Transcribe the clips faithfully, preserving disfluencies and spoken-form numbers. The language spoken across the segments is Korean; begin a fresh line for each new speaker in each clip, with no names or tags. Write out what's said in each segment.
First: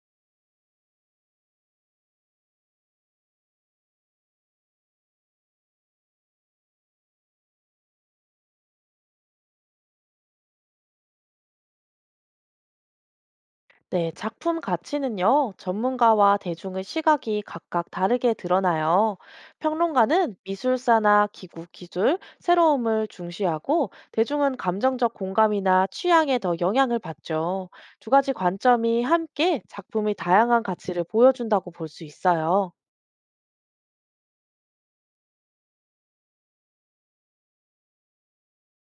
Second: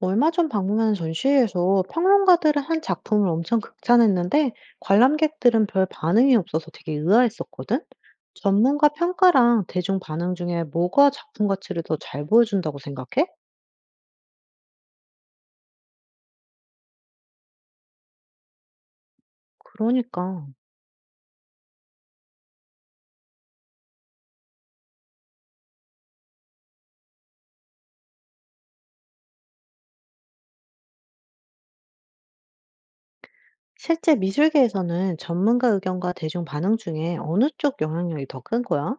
얼마 전 방문한 전시회에서 평론가들은 한 작품을 엄청 극찬했는데 관람객들은 별 반응이 없어서 되게 의아했었거든? 전문가 평가랑 대중 반응 중에 뭐가 작품 가치를 더 잘 보여준다고 생각해?
네, 작품 가치는요, 전문가와 대중의 시각이 각각 다르게 드러나요. 평론가는
그러니까.
미술사나 기구, 기술, 새로움을 중시하고, 대중은 감정적 공감이나 취향에 더 영향을 받죠. 두 가지 관점이 함께 작품의 다양한 가치를 보여준다고 볼 수 있어요.
실제 미술계에서는 전문가 의견과 대중 반응 중에 어느 쪽 영향력이 더 큰 거야?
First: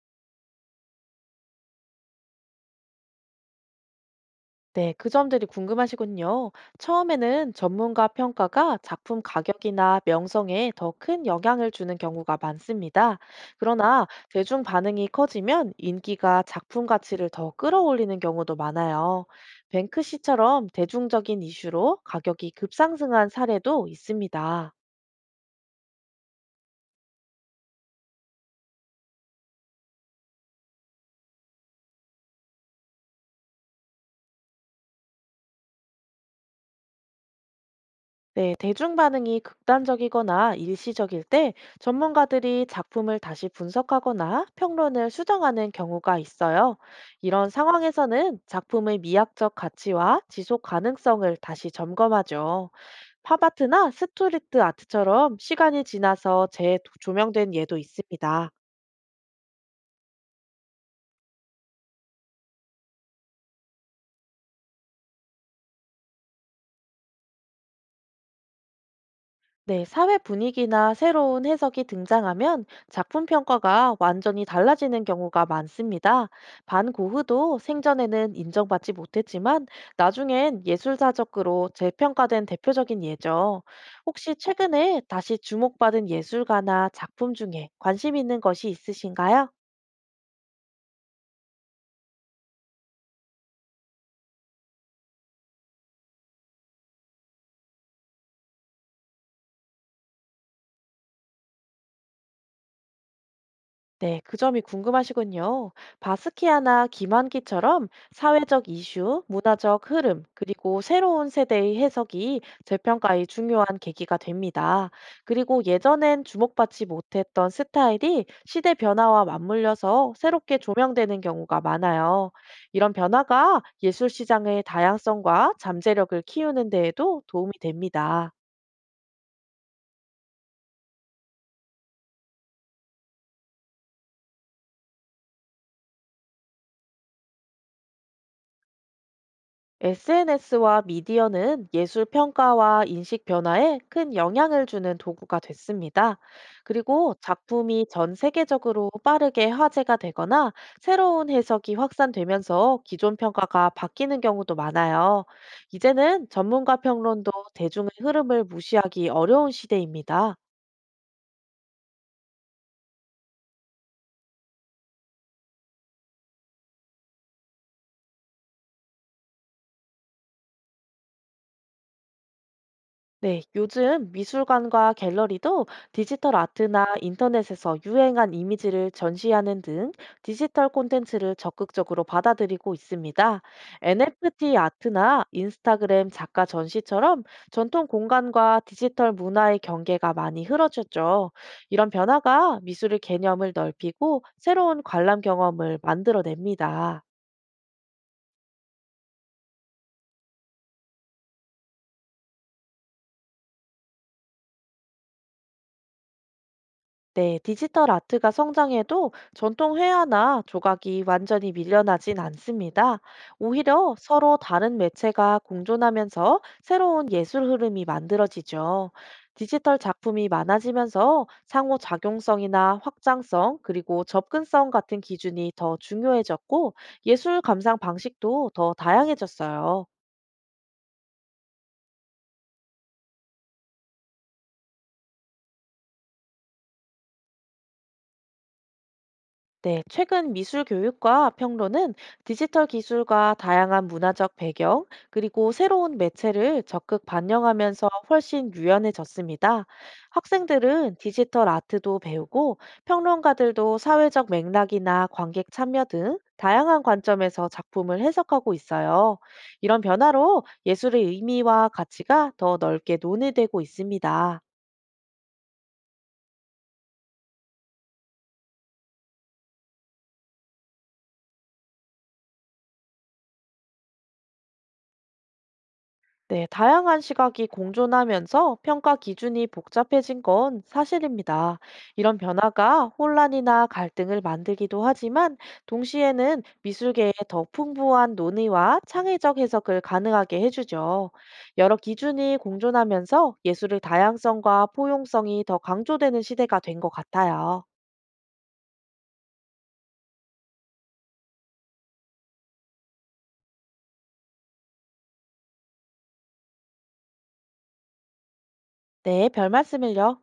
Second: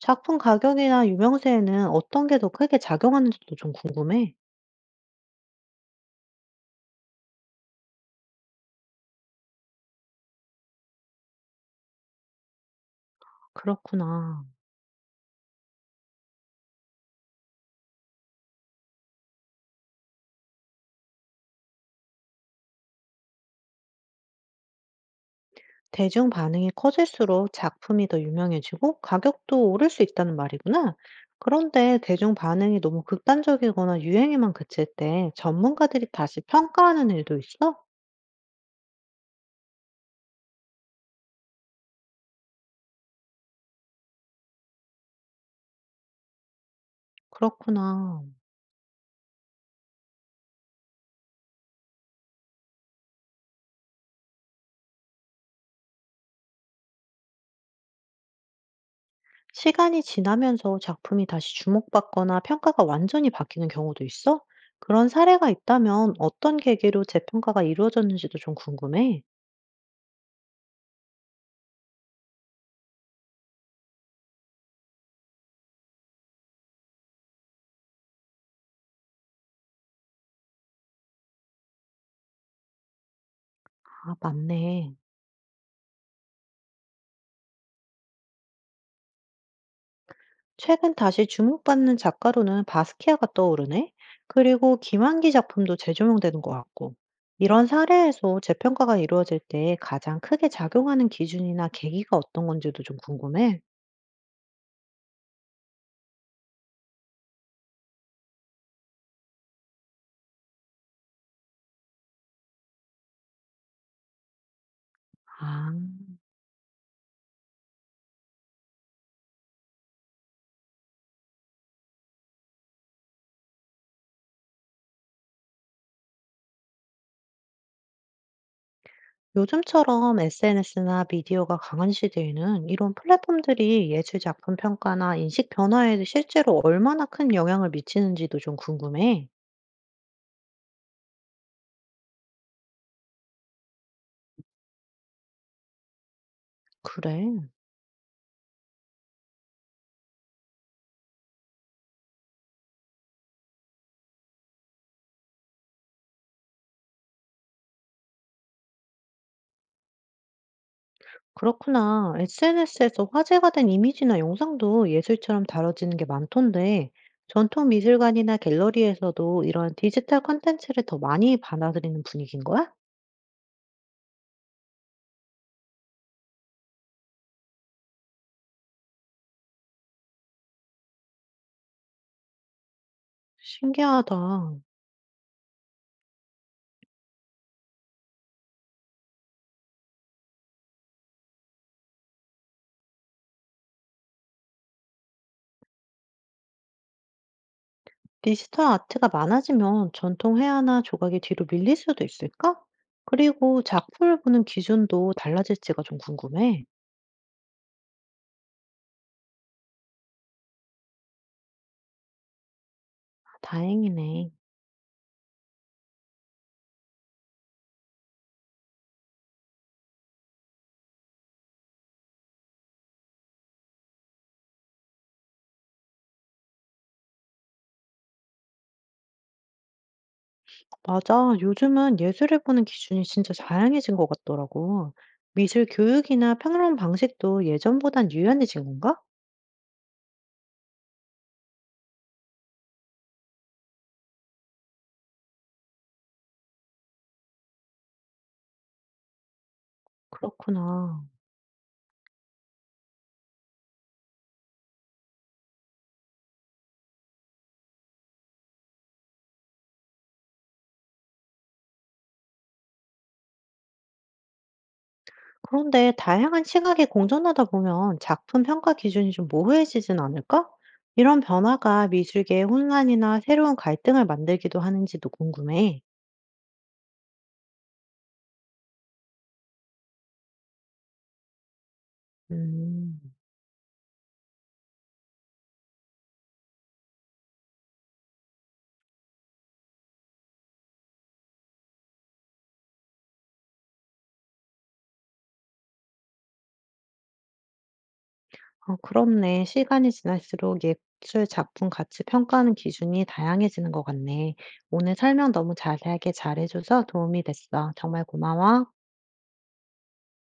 작품 가격이나 유명세에는 어떤 게 더 크게 작용하는지도 좀 궁금해.
네, 그 점들이 궁금하시군요. 처음에는 전문가 평가가 작품 가격이나 명성에 더 큰 영향을 주는 경우가 많습니다. 그러나
그렇구나.
대중 반응이 커지면 인기가 작품 가치를 더 끌어올리는 경우도 많아요. 뱅크시처럼 대중적인 이슈로 가격이 급상승한 사례도 있습니다.
대중 반응이 커질수록 작품이 더 유명해지고 가격도 오를 수 있다는 말이구나. 그런데 대중 반응이 너무 극단적이거나 유행에만 그칠 때 전문가들이 다시 평가하는 일도 있어?
네, 대중 반응이 극단적이거나 일시적일 때 전문가들이 작품을 다시 분석하거나 평론을 수정하는 경우가 있어요. 이런
그렇구나.
상황에서는 작품의 미학적 가치와 지속 가능성을 다시 점검하죠. 팝아트나 스트리트 아트처럼 시간이 지나서 재조명된 예도 있습니다.
시간이 지나면서 작품이 다시 주목받거나 평가가 완전히 바뀌는 경우도 있어? 그런 사례가 있다면 어떤 계기로 재평가가 이루어졌는지도 좀 궁금해.
네, 사회 분위기나 새로운 해석이 등장하면 작품 평가가 완전히 달라지는 경우가 많습니다. 반 고흐도 생전에는 인정받지 못했지만 나중엔 예술사적으로 재평가된 대표적인 예죠.
아,
혹시
맞네.
최근에 다시 주목받은 예술가나 작품 중에 관심 있는 것이 있으신가요?
최근 다시 주목받는 작가로는 바스키아가 떠오르네. 그리고 김환기 작품도 재조명되는 것 같고. 이런 사례에서 재평가가 이루어질 때 가장 크게 작용하는 기준이나 계기가 어떤 건지도 좀 궁금해.
네, 그 점이 궁금하시군요. 바스키아나 김한기처럼 사회적 이슈, 문화적 흐름, 그리고 새로운 세대의 해석이 재평가의 중요한 계기가 됩니다. 그리고
아,
예전엔 주목받지 못했던 스타일이 시대 변화와 맞물려서 새롭게 조명되는 경우가 많아요. 이런 변화가 예술 시장의 다양성과 잠재력을 키우는 데에도 도움이 됩니다.
요즘처럼 에스엔에스나 미디어가 강한 시대에는 이런 플랫폼들이 예술 작품 평가나 인식 변화에 실제로 얼마나 큰 영향을 미치는지도 좀 궁금해.
에스엔에스와 미디어는 예술 평가와 인식 변화에 큰 영향을 주는 도구가 됐습니다. 그리고
그래.
작품이 전 세계적으로 빠르게 화제가 되거나 새로운 해석이 확산되면서 기존 평가가 바뀌는 경우도 많아요. 이제는 전문가 평론도 대중의 흐름을 무시하기 어려운 시대입니다.
그렇구나. 에스엔에스에서 화제가 된 이미지나 영상도 예술처럼 다뤄지는 게 많던데, 전통 미술관이나 갤러리에서도 이런 디지털 콘텐츠를 더 많이 받아들이는 분위기인 거야?
네, 요즘 미술관과 갤러리도 디지털 아트나 인터넷에서 유행한 이미지를 전시하는 등 디지털 콘텐츠를 적극적으로 받아들이고 있습니다.
신기하다.
엔에프티 아트나 인스타그램 작가 전시처럼 전통 공간과 디지털 문화의 경계가 많이 흐려졌죠. 이런 변화가 미술의 개념을 넓히고 새로운 관람 경험을 만들어냅니다.
디지털 아트가 많아지면 전통 회화나 조각이 뒤로 밀릴 수도 있을까? 그리고 작품을 보는 기준도 달라질지가 좀 궁금해.
네, 디지털 아트가 성장해도 전통 회화나 조각이 완전히 밀려나진 않습니다. 오히려
다행이네.
서로 다른 매체가 공존하면서 새로운 예술 흐름이 만들어지죠. 디지털 작품이 많아지면서 상호 작용성이나 확장성, 그리고 접근성 같은 기준이 더 중요해졌고 예술 감상 방식도 더 다양해졌어요.
맞아. 요즘은 예술을 보는 기준이 진짜 다양해진 것 같더라고. 미술 교육이나 평론 방식도 예전보단 유연해진 건가?
네, 최근 미술 교육과 평론은 디지털 기술과 다양한 문화적 배경, 그리고 새로운 매체를 적극 반영하면서 훨씬 유연해졌습니다. 학생들은
그렇구나.
디지털 아트도 배우고, 평론가들도 사회적 맥락이나 관객 참여 등 다양한 관점에서 작품을 해석하고 있어요. 이런 변화로 예술의 의미와 가치가 더 넓게 논의되고 있습니다.
그런데 다양한 시각이 공존하다 보면 작품 평가 기준이 좀 모호해지진 않을까? 이런 변화가 미술계의 혼란이나 새로운 갈등을 만들기도 하는지도 궁금해.
네, 다양한 시각이 공존하면서 평가 기준이 복잡해진 건 사실입니다. 이런 변화가
음.
혼란이나 갈등을 만들기도 하지만 동시에는 미술계에 더 풍부한 논의와 창의적 해석을 가능하게 해주죠. 여러 기준이 공존하면서 예술의 다양성과 포용성이 더 강조되는 시대가 된 것 같아요.
어 그렇네. 시간이 지날수록 예술 작품 가치 평가하는 기준이 다양해지는 것 같네. 오늘 설명 너무 자세하게 잘해줘서 도움이 됐어. 정말 고마워.
네, 별 말씀을요.